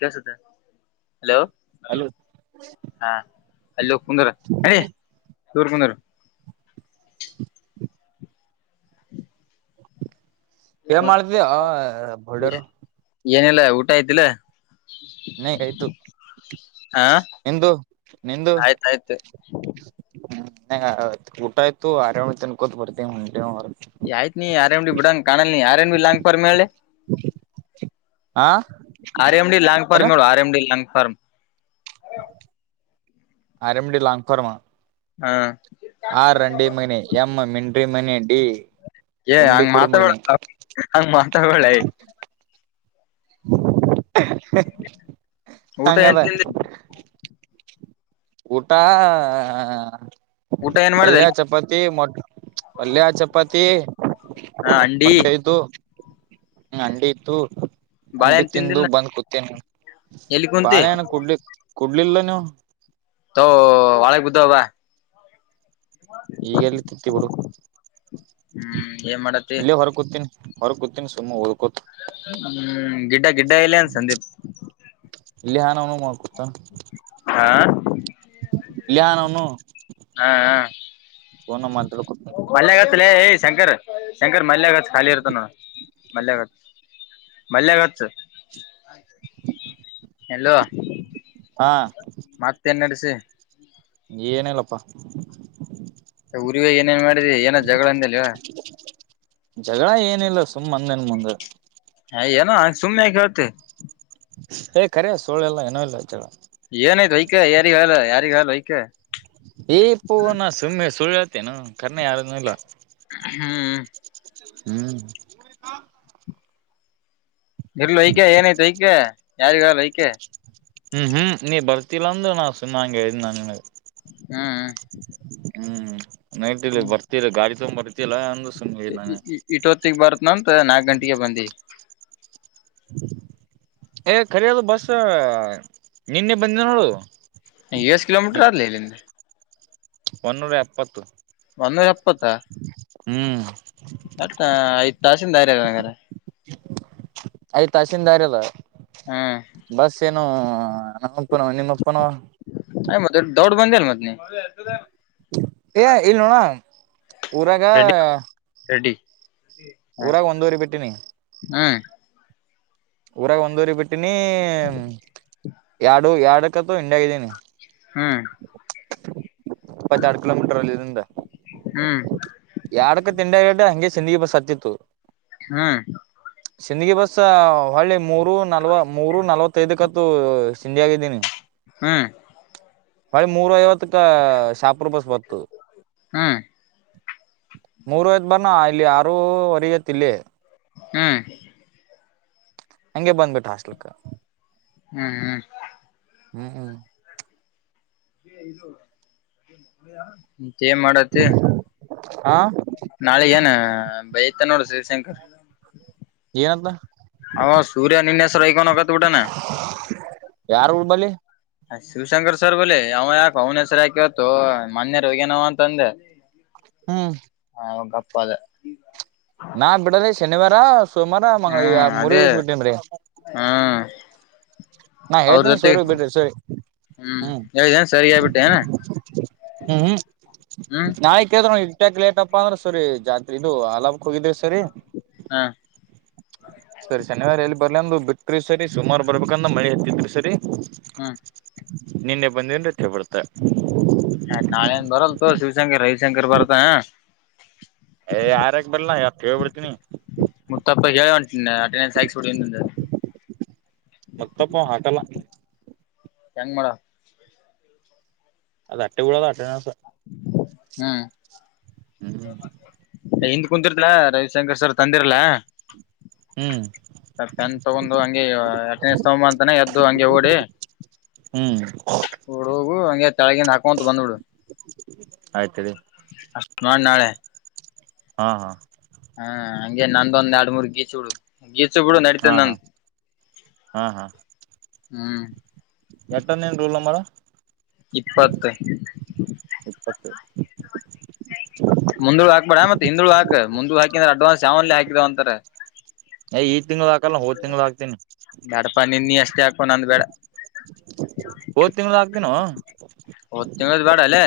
ಕ ಸೋುತ್ತ hello hello ಹ ಹಲೋ ಕು ತೋರ್ಕಂದಾರ ಏ ಮಾಡತವಿ ಬಲ್ಡರು ಏನಿಲ್ಲ ಊಟ ಆಯ್ತಿಲ್ಲ ನಗ ಆಯ್ತು ಹಾ ನಿಂದು ನಿಂದು ಆಯ್ತಾಯ್ತು ಹ್ಮ್ ನ ಊಟ ಆಯ್ತು ಆರಾಮ ಇತ ಅನ್ಕೂತ್ ಬರ್ತೀವಿ ಹ ಯ ಆಯಿತತ್ ನೀ ಆರೆ ಎಂಡಡಿ ಬಡಾಂಗ ಕಾಾನಲ್ ನೀ ಆರೆ ಎಣಬೀ ಲಾಂಂಗ ಪ ಮಳೆ ಹಾ ಆರ್ ಎಮ ಡಿ ಲಾಂಗಫಾರ ಏನ ಮ R M D long form RMD ಲಾಂಗಕುರಮ ಹಾ ಆರ್ ರಂಡಿಮಣಿ ಎಂ್ ಮಿನ್ರಿಮಣಿ ಏ ಹಂಗ ಮಾತಾ ಹಂಗ ಮಾತಾಬಳ ಊಟ ಹಂಗ ಏನ್ ಬ ತಿಂದಿ ಊಟ ಊಟ ಏನ್ ಮಾಡ್ದ ಪಲ್ಯ ಚಪಾತಿ ಮೊಟ್ಟ ಅಲ್ಲಿಯ ಚಪಾತಿ ಹ ಅಂಡಿ ಮೊಟ್ಟೈದು ಅಂಡ ಇತ್ತು ಅಟಿ ಬಾಳೆಹಣ್ ತಿಂದು ತಿಂದಿಲ್ಲ ಬಂದ್ ಕುೂತೀನಿ ಎಲ್ಲಿ ಕುಂತಿ ಬಾಳೆಣ ಕುಡ್ಲಿ ಕುಡ್ಲಿಲ್ಲ ನೀವು ತ ವಾಳೆಗೆ ಬುದ್ಧಬ ಈಗೆಲ್ಲಿ ತಿತ್ತಿ ಬಿಡು ಹ್ಮ್ ಏನ್ ಮಾಡತಿ ಇಲ್ಲ ಹೊರೂತೀನಿ ಹೊರ ಕೂತಿನಿ ಸುಮ್ ಹೋಗ ಹ್ಮ್ ಗಿಡ್ಡಾ ಗಿಡ್ಡಾ ಇಲ್ಲ ಸಂದೀಪ ನ ಮಾಡ್ಕತ ಲಹನ್ ಅವನು [inaudible] ೋ ಮಾಡ ಮಲ್ಯಗತ್ಲ ಯ ಶಂಕರ್ ಶಂಕರ್ ಮಲ್ಯಗತ್ ಖಾಲಿ ಇರ್ತ ನೋ ಮಲ್ಯಗತ್ ಮಲ್ಯಗತ್ತು ಎಲ್ಲೋ ಹಾ ಮತ್ತೇನ್ಡೆಸಿ ಏನಲ್ಲಪ್ಪಾ ಊರಿರಿಗೆ ಏನೇನ್ ಮಾಡಿದ್ರಿ ಏನ ಜಗಳ ಅಂದಿಲ್ಲವ ಜಗಳ ಏನಿಲ್ಲ ಸುಮ್ಮ್ ಮಂದನ್ ಮುಂದ ಹ ಯನು ಆ ಸುಮನೆ ಕಳ್ತೆ ಏ ಕರ ಸೋಳೆಲ್ಲ ಏನೋ ಇಲ್ಲ ಚಳ ಲೈಕ ಏ್ಪ್ಪೋ ನಾ ಸುಮ್ಮ್ ಸುಳ್ಳಳ್ತೇನು ಕರ್ಣ ಯಾರ ಇಲ್ಲ ಹ್ಮ್ ಹ್ಮ್ ಇರ್ಲಐಕೆ ಏನೈತ ಐಕೆ ಯಾರಿಗಾರಐಕೆ ಹ್ಮ್ ಹ್ಮ್ ನೀ ಬರ್ತಿಲ್ಲಾಂದ್ರ ನಾ್ ಸುನ್ನಾಂಗಗೆ ಹೇಳ್ದ್ ನ ನಿನಗೆ ಹ್ಮ್ ಹ್ಮ್ ನೈಟ್ ಇಲ್ಲಿ ಬರ್ತೀರ ಗಾಡಿ ತಂಬ್ ಬರ್ತಲ್ಲ ಅಂದ ಈ ಇಟ್ಟ ಹೊತ್ತಗ್ ಬಾರತ್ನಂತ ನಾಕ್ ಗಂಟೆಗೆ ಬಂದಿ ಏ ಖರಿಯದು ಬಸ್ ನಿನ್ನೆ ಬಂದ್ನ ನೋಡು ಎಸ್ ಕಿಲೋಮೀಟರ್ ಅಲ್ಲೇಳಿನಿ ಒನ್ನೂರ ಎಪ್ಪತ್ತು ಹ್ಮ್ ಆತ್ತ ತಾಸಿಂದಿಂದಯರಗಾರೆ ಯ್ ತಸೀಂದದಾರ ಇವ ಹ್ಮ್ ನು ನಾಪ್ಪನೋ ನೀಪ್ಪನೋ ಯ್ ಮದೆ ಡೌಡ್ ಬಂದಿಲ್ ಮತ್ನಿ ಏ ಇಲ್ ನೋಣ ಊರಾಗ ರೆಡ್ಡಿ ರೆಡಿ ಊರಾಗ ಒಂದೂರಿಗೆ ಬಿಟ್ಟಿನಿ ಹ್ಮ್ ಊರಾಗ ಒಂದೂರಿ ಬಿಟ್ಟಿನಿ ಎರಡು ಎರಡಕತ ಹಿಂಡಾಗಿದೀನಿ ಹ್ಮ್ ಇಪ್ಪತ್ತ ಆಡ್ ಕಿಲೋಮೀಟರ್ ಅಲ್ಲಿ ಇದರಿಂದ ಹ್ಮ್ ಯಡಕ್ಕ ತಿಂಡಿಡ ಹಂಗೆ ಸಂದಿಗಿ ಬಸ್ತಿತ್ತು ಹ್ಮ್ ಚಿಂದಗಿ ಬಸ್ ಹೊಳ್ಳೆ ಮೂರು ನಲ್ವ ಮೂರು ನಾಲ್ವತ್ತೈದಕತ್ತುೂ ಸಿಿಂದಿ ಆಗಿದ್ದೀನಿ ಹ್ಮ್ ಮಳೆ ಮೂರು ಐವತ್ತಕ್ಕ ಶಾಪರ್ ಬಸ್ ಬತ್ತು ಹ್ಮ್ ಮೂರು ಆಯ್ತು ಬಂದ್ನಾ ಆರೂವರೆಯತ್ತಿಲ್ಲಿ ಹ್ಮ್ ಹಂಗೆ ಬಂದ್ಬಿಟ್ಟು ಹಾಸ್ಲ್ಕ್ ಹ್ಮ್ ಹ್ಮ್ ಹ್ಮ್ ಹ್ಮ್ ಏ ಇದು ಆಯಾ ತೇಮ್ ಮಾಡಂತಿ ಹ ನಾಳೆ ಏನಾ ಬೈ ಮತ್ತೆ ನೋಡು ಶಿವ್ಶಂಕರ್ ಏನ್ಲಾ ಅವ ಸೂರ್ಯ ನಿನ್ನ ಹೆಸರ್ ವೈಕನ್ ಹೋಗ್ವುಟನೆ ಯಾರ್ ಊರ್ ಬಲ್ಲಿ ಶಿವಶಂಕರ್ ಸರ್ ಹೋಲೆ ಅವ ಯಾಕ ಅವ್ನ ಹೆಸವರ್ ಯಾಕೆತ್ತು ಮನ್ಯರ್ ಹೋಗೇನವ ಅಂತ ಅಂದೆ ಹ್ಮ್ ಅವಂಗಪ್ಪಾದ ನಾ ಬಿಡಲಿ ಶನಿವಾರ ಸೋಮಾರ ಮಂಗಗಳ ಹ್ಮ್ ಮೂರೇ ಅದೇ ಹುಟ್ಟಿಬ್ರೀ ಹ್ಮ್ ನಾ ಅವ್ರ ಹೇಳ್ತೇನ ಜೊತೆ ಸೋರಿ ಬಿಡ್ರಿ ಸೋರಿ ಹ್ಮ್ ಏಲಿಯನ್ ಸರಿಗೆ ಬಿಟ್ಟೆಯಾ ಹ್ಮ್ ಹ್ಮ್ ನಾಯಕ್್ ಇಟ್ಟಕ್ ಲೇಟ್ಪ್ಪ ಅಂದ್ರ ಸರಿ ಜಾತ್ರೆ ಇದು ಆಲಾಬ್ಕ್ ಹೋಗಿದ್ರಿ ಸರ್ ಹ ಸರಿ ಶನಿವಾರ ಎಲ್ಲಿ ಬರ್ಲಂದು ಬಿಟ್ಟ್ರಿ ಸರಿ ಸುಮಾರು ಬರ್ಬೇಕ ನಮ್ ಹತ್ತಿದ್ರೆ ಸರಿ ಹಾ ನಿನ್ನೆ ಬಂದನ್ ರತ್ತೆ ಬಡ್ತ ಆಯ್ತತ್ ನಾಳೆ ಏನ್ ಬರಲ್ ಶಿವಶಂಕರ್ ರವಿಶಂಕರ್ ಬರತ ಏ ಆರ್ ಎಕ್ಸ್ ಬರ್ಲ್ಲಾ ಯ ತೆವ್ ಬಿಡ್ತೀನಿ ಮುತ್ತಪ್ಪ ಹೇಳಟ್ ಣ ಆ ಟ್ರೈನಿಂಗ್ ಆಕ್ಸ್ಡು ಮತ್ತಪ್ಪ ಹಾಕಲ್ಲ ಹೆಂಗ ಮಾಡ ಅದು ಅಟ್ಟೆಗೂಡೋದ ಅೆನ ಹ್ಮ್ ಹ್ಮ್ ಹಿಂದ ಕುಂತರತಲ್ಲ ರ ಶಂಕರ್ ಸರ್ ತಂದಿರಲ ಹ್ಮ್ ಮತ್ತೆನ್ ತಗೊಂಡು ಹಂಗಗೆ ಎಟನ ತಗಂಬ ಅಂತಾನ ಎದ್ದು ಹಂಗೆ ಓಡಿ ಹ್ಮ್ ಡು ಹೋಗು ಹಗೆ ತಳಗಿಂದ ಹಾಕೊಂತ ಬಂದ್ಬಡು ಆಯ್ತರಿ ಅಮಾನ ನಾಳೆ ಹಾ ಹಾ ಹಾ ಹಂಗೆ ನಂದೊಂದ್ ಎರಡ್ ಮೂರ್ ಗೀಸುಡು ಗೀ ಕೂಡ ನಡತ ಹಾ ನ ಹಾ ಹಾ ಹ್ಮ್ ಎಟ್ಟ ನೀೇನ್ ರೂಲ್ ನಂಬರ್ ಇಪ್ಪತ್ತು ಇಪ್ಪತ್ತು ಮುಂದರು ಆಾಗಬಡ ಮತ್ತ ಹಿಂದ್ಳು ಹಾಕ್ ಮುಂದ ಹಾಕಿದ್ರೆ ಅಡ್ವಾನ್ಸ್ ಯಾವನ್ಲೇ ಹಾಕಿದವ ಅಂತಾರೆ ಏ ಈ ತಿಂಗ್ಳ ಹಾಕಲ್ಲ ಹೋದ್ ತಿಂಗ್ಳ ಹಾಕ್ತೀನಿ ದಡಪ ನಿಿ ನೀ ಅಷ್ಟೇ ಹಾಕೊಂಡೊಂಡ ಅಂದ ಬಡ ಹೋದ ತಿಂಗಳ ಆಗ್ತಿನೋ ಹೊತ್ತು ತಿಂಗಳದ ಬೇಡ ಅಲ್ಲೇ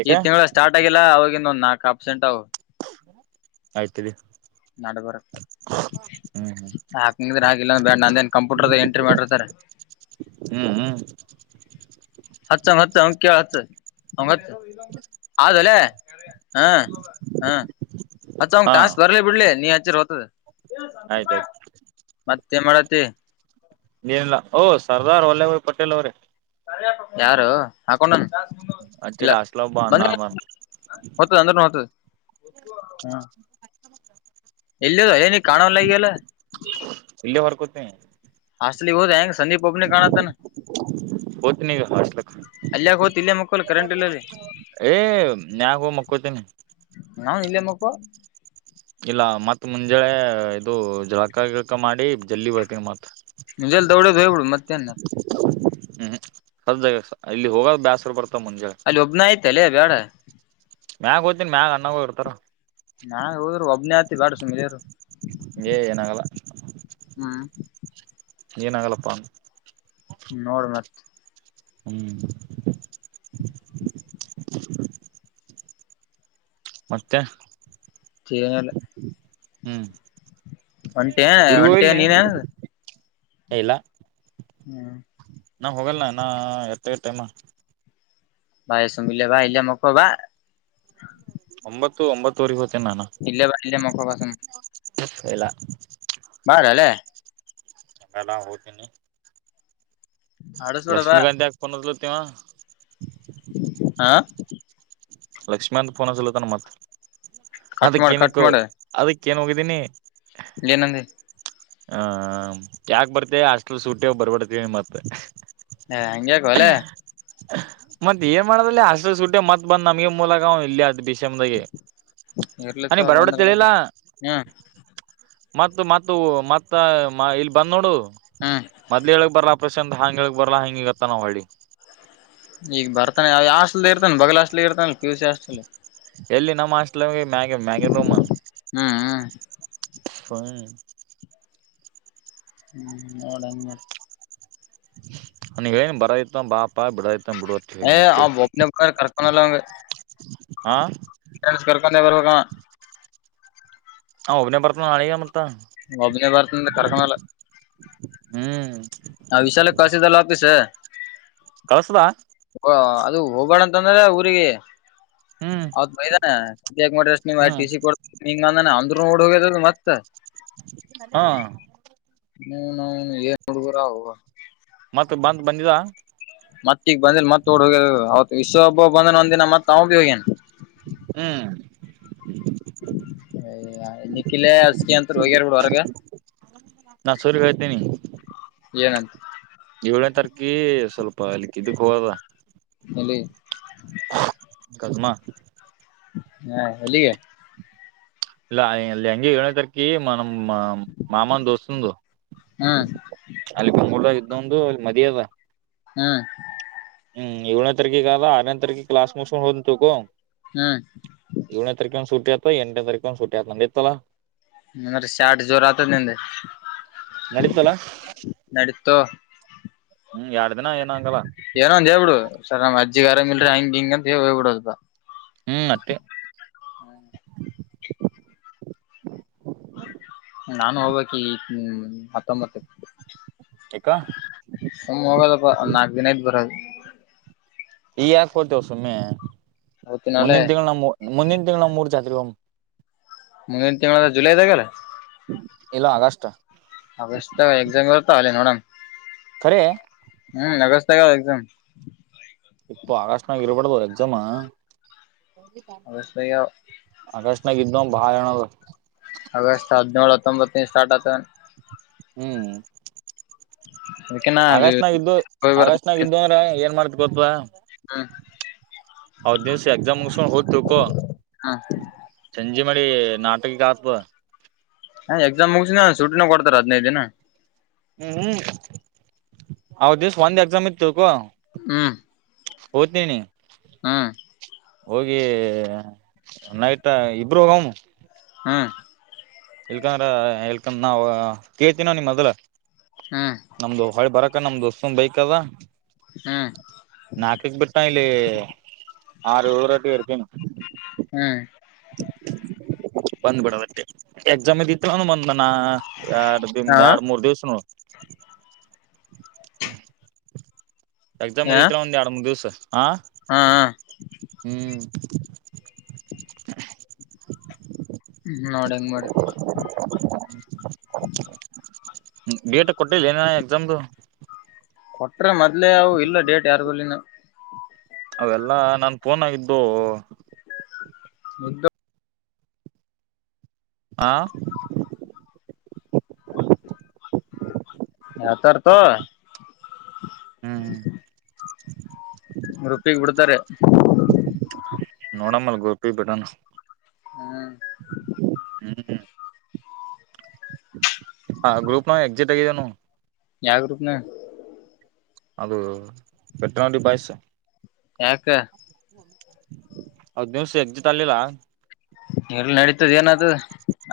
ಈಗ ಈ ತಿಂಗಳ ಸ್ಟಾರ್ಟ್ ಆಗಿಲ್ಲ ಅವವಾಗಿನ್ನೊಂದ್ ನಾಕ ಪರ್ಸೆಂಟ್ ಅವವು ಅಯ್ತ್ರಿ ನಡುಗರಕ ಹ್ಮ್ ಹ್ಮ್ ಹಾಕ್ಂಗ್ರೆ ಆಿಲ್ಲ ಬ ನಂದೇನ್ ಕಂಪ್ಯೂಟರ್ ಎಂಟ್ರಿ ಮಾಡಿರ್ತಾರೆ ಹ್ಮ ಹ ಹತ್ಂಗ ಹತ್ಂಗ ಕೇಳ ಹತ್ ಹಂಗ ಹತ್ ಆದದಲ್ಲೇ ಹಾ ಹಾ ಅತ್ತ ಅವಂಗ ಹಾ ಟಾಸ್ಕ್ ಬರ್ಲಿ ಬಿಡ್ಲಿ ನೀ ಹಚ್ಚರ್ ಹ್ತದ ಆಯ್ತಾಯ್ತು ತ ಮಾಡತ್ತ ನೀನಲ್ಲ ಓ ಸರ್ದಾರ್ ವಲ್ಲಭಭಾಯ್ ಪಟೇಲ್ ಅವ್ರೆ ಯಾರು ಹಾಕೊಂಡನ್ ಇಲ್ಲ ಅಚ್ಚಿಡ ಹಾಸ್ಟ್ಲ ಒಬ್ಬ ಅಣ್ಣ ಬನ್ನಿ ಅದಾನ ಹೊದ್ತದ ಅಂದ್ರ ಹೊ್ತದ ಹಾ ಇಲ್ಲ ಅಲ್ಲ ನೀ ಕಾಣವ ಲ ಅಲ್ಲ [inaudible] ಹಾಾಸಲಿ ಬಂಗ ಸಂದೀಪ ಒಬ್ಬನ ಕಾಣಾ ತ ಹೋಗ್ತೀನಿ ಈಗ ಹಾಸ್ಟ್ಲಕ್ ಅಲ್ಲಯಕ್ ಹತ್ ಇಲ್ಲಯ ಮಕ್ಕಳ ಕರೆಂಟ್ ಇಲ್ಲದೆ ಏ ನ್ಯಾಗ ಹ ಮಕ್ಕೊತೀನಿ ನಾ ಇಲ್ಲೇ ಮಕ್ಕ ಇಲ್ಲ ಮತ್ತ್ ಮುಂಜಳೆ ಇದು ಜಳಕ ಗಳಕ ಮಾಡಿ ಜಲ್ಲಿ ಬರ್ತೀನಿ ಮತ್ ಜೆಲ್ಲ ದೌಡದು ಹವ ಮತ್ತೆನ್ನ ಹ್ಮ್ ಸದಾಗ ಇಲ್ಲಿ ಹೋಗ ಬ್ಯಾಸರು ಬರ್ತ ಮುಂಜೆ ಅಲ್ಲಿ ಒಬ್ನೇ ಆಯ್ತ ಅಲ್ಲೇ ಬ್ಯಾಡ ಮ್ಯಾಗ ಹೋಗ್ತೀನಿ ಮ್ಯಾಗ ಅನ್ನಾಗ ಹೋಗಿರ್ತಾರ ನಾ ಹೋದ್ರು ಒಬ್ನತಿ ಬಾಡ ಸುಮಿಲರು ಹೇ ಏನಾಗಲ್ಲ ಹ್ಮ ಏನಾಗಲ್ಲಪ್ಪ ನೋಡೋಣ ಅಚ್ಚು ಹ್ಮ್ [unintelligible] ಮತ್ತೆ ಏನಿಲ್ಲ ಹ್ಮ್ ಹೊಂಟೀಯೆ ಊರಿಗ್ ಹೊಂಟಿಯ ಹೋಗಿಲ್ ನೀ ನೀನೇ ಇಲ್ಲ ಹ್ಮ್ ನಾ ಹೋಗಲ್ಲನಾ ಇನಾ ಎಷ್ಟ ಆಗದ ಟೈಮ ಬಾಯಸುಮ್ಮ ಇಲ್ಲೆ ಬಾ ಇಲ್ಲೆ ಮಕ್ಕೊ ಬಾ ಒಂಬತ್ತು ಒಂಬತ್ತೂ ಒರಿ ಹೋಗತೂ ಇಲ್ಲೇ ಬಾ ಇಲ್ಲೇ ಮಕ್ಕೊ ಬಾ ಸುಮ್ ಹೇ ಇಲ್ಲಾ ಬಾರೋಲೆ ಇಲ್ಲಾ ಹೋಗತೀನಿ ಆಡಸ್ಬೇಡ ಬಾ ಲಕ್ಷ್ಮೀಕಾಂತ ಯಾಕ್ ಫೋನ್ ಹಚಲತನ್ನಿವಾ ಹಾ ಲಕ್ಷ್ಮಿಕಾಂತ್ ಫೋನ್ ಅಚ್ಚಲತನ್ ಮತ್ ಕಟ್ ಮಾಡ ಅದಕ್ಕ ಕಟ್ ಏನಕ್ಕ ಮಾಡ ಅದಕ್ ಕ್ಕೆನ ಹೋಗಿದ್ದೀನಿ ಏನಂದಿ ಹ ಯಾಕ ಬರ್ತೆ ಹಾಸ್ಟೇಲ್ ಸುಟಿ ಅವ ಬರ್ಬೇಡ ಅಂತ ಹೇಳಿನ ಮತ್ತ ಹೇ ಅಂಗ ಯಾಕೋಲೆ ಮತ್ತ ಏನ್ ಮಾಡದಲ್ಲೆ ಹಾಸ್ಟೆಲ್ ಸುಟ್ಟಿ ಅವ ಮತ್ ಬಂದ್ ನಮಗೆ ಮೂಲ ಆಗವ ಇಲ್ಲೆ ಅದ್ ಬ ಇರ್ಲಿತ್ತ ಅವ್ನಿಗ ಬರಬೇಡ ಬಂದ್ರ ಅಂತ ಬಲ್ಲ ಹೇಳಿಲ್ಲ ಹ್ಮ್ ಮತ್ತ ಮತ್ತ ಇಲ್ಲಿ ಬಂದ್ ನೋಡು ಹ್ಮ್ ಮೊದ್ಲೇ ಹೇಳಕ ಬರಲ ಪ್ರಸಂದ್ ಅಂಗ ಹೇಳಾಕ ಬರಲ್ಲ ಹಂಗ ಇಂಗ ಅಂತನವ ಹೊಳ್ಳಿ ಈಗ ಬರ್ತಾನ ಯಾವ ಹಾಸ್ಟಲದಗ ಇರ್ತಾನೆ ಬಗಲ ಹಾಸ್ಟೆಲ್ ಇರ್ತಾನ ಪಿ ಯು ಸಿ ಹಾಸ್ಟಲ್ ಎಲ್ಲಿ ನಮ್ಮ್ ಹಾಸ್ಟೆಲ್ ಮ್ಯಾಗಿ ಮ್ಯಾಗಿನ ರೂಮ ಹ್ಮ್ ಹ್ಮ್ ಹ್ಮ ನೋಡ ಹೆಂಗ ಮಾಡತಿ ಅವನಿಗ ಹೇಳೀನಿ ಬರೋದ ಇತ್ತ ಅಂದ್ರ ಬಾ ಅಂತ ಪ್ಪಾ ಬಿಡದಿತ ಬಿಡು ಏ ಅಟ್ಟೆ ಒಬ್ನೇ ಬ ಕರ್ಕೊಂಡಲ್ಲ ಅವಂಗ ಫ್ರೆಂಡ್ಸ್ ಕರ್ಕೊಂಡೆ ಬರ್ಬೇಕ ಅವಾ ಅವನ ಒಬ್ಬನೇ ಬರತನ ನಾಳಿಗ್ಯ ಮತ್ತ ಒಬ್ಬನೇ ಬರ್ತೀನಿ ಅಂದ ಕರಕಣಲ್ಲ ಹ್ಮ್ ಹ ವಿಶಾಲಗ ಕಳಿಸಿದಲ್ಲ ವಾಫೀಸ್ ಕಳಸದಾ ಅದು ಹೋಗಬಾಡ ಅಂತ ಅಂದ್ರ ಊರಿಗೆ ಹ್ಮ್ ಅವತ್ತು ಬೈದಾನ ಅಂಗ್ ಯಾಕ್ ಮಾಡ್ತೀರಿ ಹ್ಮ್ ಟಿ ಸಿ ಕೊಡತ್ತಿನ ಹಂಗೆ ಇಂಗ ಅಂದಾನ ಅಂದ್ ನೋಡ ಹೋಗ್ಯಾದ ಇಲ್ಲಾ ಮತ್ತ ಹಾ ಹೌನೋ ಹೌನೋ ಏನ್ ಹುಡುಗುರು ಆವೊ ಮತ್ತ ಬಂದ ಬಂದಿದ ಮತ್ತ ಈಗ ಬಂದಿಲ್ ಈಗ ಹೊಡಿ ಹೋಗ್ಯಾರಾ ಅವತ್ ವಿಶ್ವ ಒಬ್ಬ ಬಂದನ್ ಒಂದ ದಿನ ಮತ್ ಅವ ಬಿ ಹೋಗೇನ್ ಹ್ಮ್ [unintelligible] ಕಿಲ ಅಸಿಕ ಅಂತ ಹೋಗ್ಯಾರ ಹೊರಗ ನಾ ಸೂರ್ಯಗ್ ಹೇಳ್ತೀನಿ ಏನಂತ ಏಳನೇ ತಾರಕಿ ಸ್ವಲ್ಪ ಅಲ್ಲಿಕ್ಕ ಇದಕ್ ಹೋಗದ ಅಲ್ಲೆ ಕರ್ಮ ಹಾ ಎಲ್ಲಿಗಿ ಇಲ್ಲ ಅಲ್ಲಿ ಹೆಂಗೆ ಏಳನೇ ತಾರಕಿಗಿ ನಮ್ಮ ಮಾಮಾನ್ ದೋಸ್ತಂದು ಹ್ಮ್ ಅಲ್ಲಿ ಬೆಂಗ್ಳೂರ್ ಇದ್ದಾವ ದು ಮದುವಿಯದ ಹ್ಮ್ ಹ್ಮ್ ಏಳನೇ ತಾರೀಕಿಗ ಅದ ಆರನೇ ತಾರೀಕಿಗ ಕ್ಲಾಸ್ ಮುಗಿಸಿಕೊಂಡ ಹೋಗತ್ತಿನಿ ತುಕೋ ಹ್ಮ್ ಏಳನೇ ತಾರೀಕ ಹಂಗ ಸೂಟಿ ಆತದ ಎಂಟನೆ ತಾರಿಕ ಒಂದು ಸೂಟ್ಟಿ ಆತದ ನಂದಿತ್ತಲ್ಲ [unintelligible] ಶಾಠ ಜೋರ ಆತ ನಿಂದ ನಡೀತಲ್ಲ ನಡಿ. ತ್ತ ಹ್ಮ್ ಎಡ್ ದಿನ ಏನಂಗಲ್ಲ. ಏನೊಂದ್ ಹೇಳಬಿಡು ಸರ್ ನಮ್ಮ ಅಜ್ಜಿಗಾರರಂಗ ಇಲ್ರಿ ಹಂಗ ಹಿಂಗ ಅಂತ ಹೇಳ್ಬಡದ. ಹ್ಮ್ ಮತ್ತೆ. ನಾನು ಹೋಗ್ಕ್ ಈ ಹತ್ತೊಂಬತ್ತಕ ಯಾಕ ಹ ಹೋಗದ ಪಾ ನಾಕ ದಿನಯತ್ ಬರದು. ಈ ಯಾಕ ಹೋತಿಯೋ ಸುಮ್ಮನೆ ಅವತ್ತಿನಲ್ಲೇ ಮುಂದಿನ ತಿಂಗಳು ನಮ್ಮ ಮುಂದಿನ ತಿಂಗಳು ನಮೂರ್ ಜಾತ್ರಿಗ ಹೊಮ ಮುಂದಿನ ತಿಂಗಳ ಜುಲೈದಾಗಲ್ಲ? ಇಲ್ಲ ಆಗಷ್ಟ. ಆಗಸ್ಟ್ದಾಗ ಎಕ್ಸಾಮ್ ಇರುತ್ತ ಅಲ್ಲೇ ನೋಡಮ್ ಕರೇ ಹ್ಮ್ ಅಗಸ್ಟದಗ, ಇಪ್ಪ ಆಗಸ್ಟ್ನಾಗ ಇರಬಡದು ಅವ ಎಕ್ಸಾಮ ಆಗಸ್ಟ್ದಾಗ ಅಗಷ್ಟ ನಾಗಿದ್ದ ಬಾಳ ಜನ [unintelligible] ಆಗಸ್ಟ್ ಹದಿನೇಳು ಹತ್ತೊಂಬತ್ತನ ಸ್ಟಾರ್ಟ್ ಆತ ಹ್ಮ್ ಅದಕ್ಕಿನ ಆಗಸ್ಟ್ ನಾಗ ಇದಿದ್ದು ಹೋಗಿ ಬರ್ತ ಆಗಸ್ಟ್ ನಾಗ ಇದ್ದು ಅಂದ್ರೆ ಏನ್ ಮಾಡ್ತ ಗೊತ್ತವಾ ಹ್ಮ್ ಹ ದಿವಸ ಎಕ್ಸಾಮ್ ಹೋಗದ್ತಕೋ ಸಂಜೆ ಮಾಡಿ ನಾಟಕಕ್ಕೆ ಆತ್ ಹ ಎಕ್ಸಾಮ್ ಮುಗಸಿನ ಸುಟಿನ ಕೊಡ್ತಾರ ಹದಿನೈದು ದಿನ. ಹ್ಮ್್ಮ ಅವ ದಿವಸ ಒಂದ ಎಕ್ಸಾಮ್ ಇತ್ತುವ ಕೋ ಹ್ಮಞ [inaudible] ಹೋಗಿ ನೈಟ ಇಬ್ರು ಹೋಗಮ್ಮ. ಹ್ಮ ಎಳ್ಕಂದ್ರ ಎಳ್ಕಂದ ನಾವ ಕೇಳ್ತನೋ ನಿಮ್ ಮದ್ಲ ಹ್ಮ್ ನಮ್ದು ಹೊಳಿ ಬರಕ್ ಅದಕ್ಕ ನಮ್ ದೋಸ್ತನ ಬೈಕ್ ಅದ. ಹಾ ನಾಕಕ್ ಬಿಟ್ಟ ಇಲ್ಲಿ, ಆರು ಏಳು ರಟಿ ಇರ್ತೀನ ಹ್ಮ್ ಬಂದ್ ಬಿಡ. ಮತ್ತೆ ಎಕ್ಸಾಮ್ ಇದತ್ತುಾನ ಮ ನಾನ ಎರಡು ದಮ್ ಹಾ ಎರಡ್ ಮೂರ್ ದಿವ್ಸ ನೋಡ ಎಕ್ಸಾಮ್ ಹ ಒಂದುರಡು ಮೂರು ದಿವಸ ಹಾ ಹ್ ಹ್ಮ್ ನೋಡ ಹೆಂಗ ಮಾಡತಿ ಬಿ ಡೆಟ ಕೊಟ್ಟಿಲ್ಲ ಏನ ಎಕ್ಸಾಮ್ದು? ಕೊಟ್ರ ಮೊದ್ಲೆೇ ಅವು ಇಲ್ಲ ಡೇಟ್ ಯಾರಬಲ್ಲಿಿನ ಅವೆಲ್ಲಾ ನಾನ್ ಫೋನ್ ಆಗಿದ್ದು. [unintelligible] ಆ ಹಾತ ತ ಹ್ಮ್ ಗ್ರೂಪ ಬಿಡ್ತಾರೆ. ನೋಡಮ್ಮಲ್ ಗ್ರೂಪಿಕ ಬಿಡಾನ ಹ್ಮ್ ಹ್ಮ್ ಹಾ ಗ್ರೂಪ್ ನ ಎಕ್ಜೆಟ್ ಆಗಿದೆವ ನಾವು ಯಾವ ಗ್ರೂಪ್ ನ್ಯಾಗ? ಅದು [inaudible] ಬಾಯಸ ಯಕ ಹದ್ ದಿವ್ಸ ಎಗ್ಜಿಟ್ ಅಲಿಲ್ಲ ಎಲ್ಲ ನಡೀತದ ಏನದು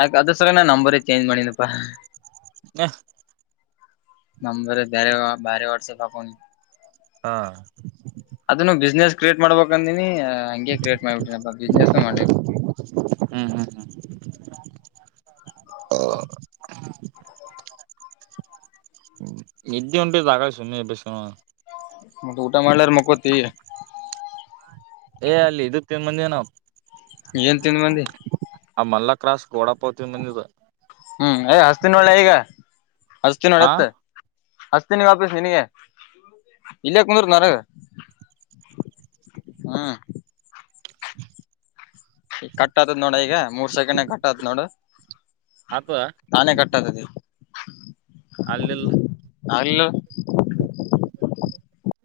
ಆಯಕ ಅದ ಸರಿ ನಾ ನಂಬರ್ ಚೇಂಜ್ ಮಾಡನಪ್ಪಾ ಎಸ್ ನಂಬ ಬರೆ ಬಾರಿ ವರ್ಷೆ ಪಕು ಹಾ ಮಾಡ್ಬಬೇಕಂದೀನಿ ಹಂಗಗೆ ಕ್ರಿಯೇಟ್ ಮಾಡ್ಬಿಟ್ಟನ ಬಿಸ್ನೆಸ್ ಮಾಡ್ಿ ಹ ಎ್ದ ಒ ತಕಾ ಸುಮ್ಮನೆ ಬ ಮತ್ತೆ ಊಟ ಮಾಡ್ಲಾರ ಮಕ್ಕೋತಿ ಏ ಅಲ್ಲಿ ಇದನ್ ಮಂದನಾ ಏನ್ ತಿನ್ ಮಂದಿ ಆ ಮಲ್ಲ ಕ್ರಾಸ್ ಕೂಡ ಪತೀ ನಿಂದದು ಹ್ಮ್ ಯ ಹಸ್ತಿನೋಳೆ ಈಗ ಹಸ್ತಿನೋಳ ಆ ಎತ್ ಅಷ್ಟತಿನಗ ಆಪೀಸ್ ನಿನಗೆ ಇಲ್ಲಯ ಕುಂದರು ನನಗೆ ಹಾ ಈ ಕಟ್ ಆತತ್ ನೋಡ ಈಗ ಮೂರ್ ಸೆಕೆಂಡ್ ಕಟ್ ಆತ್ ನೋಡ ಆತದ ನಾನೇ ಕಟ್ಟತದೆ ಅಲ್ಲಿಲ್ಲ ನಲ್ಲ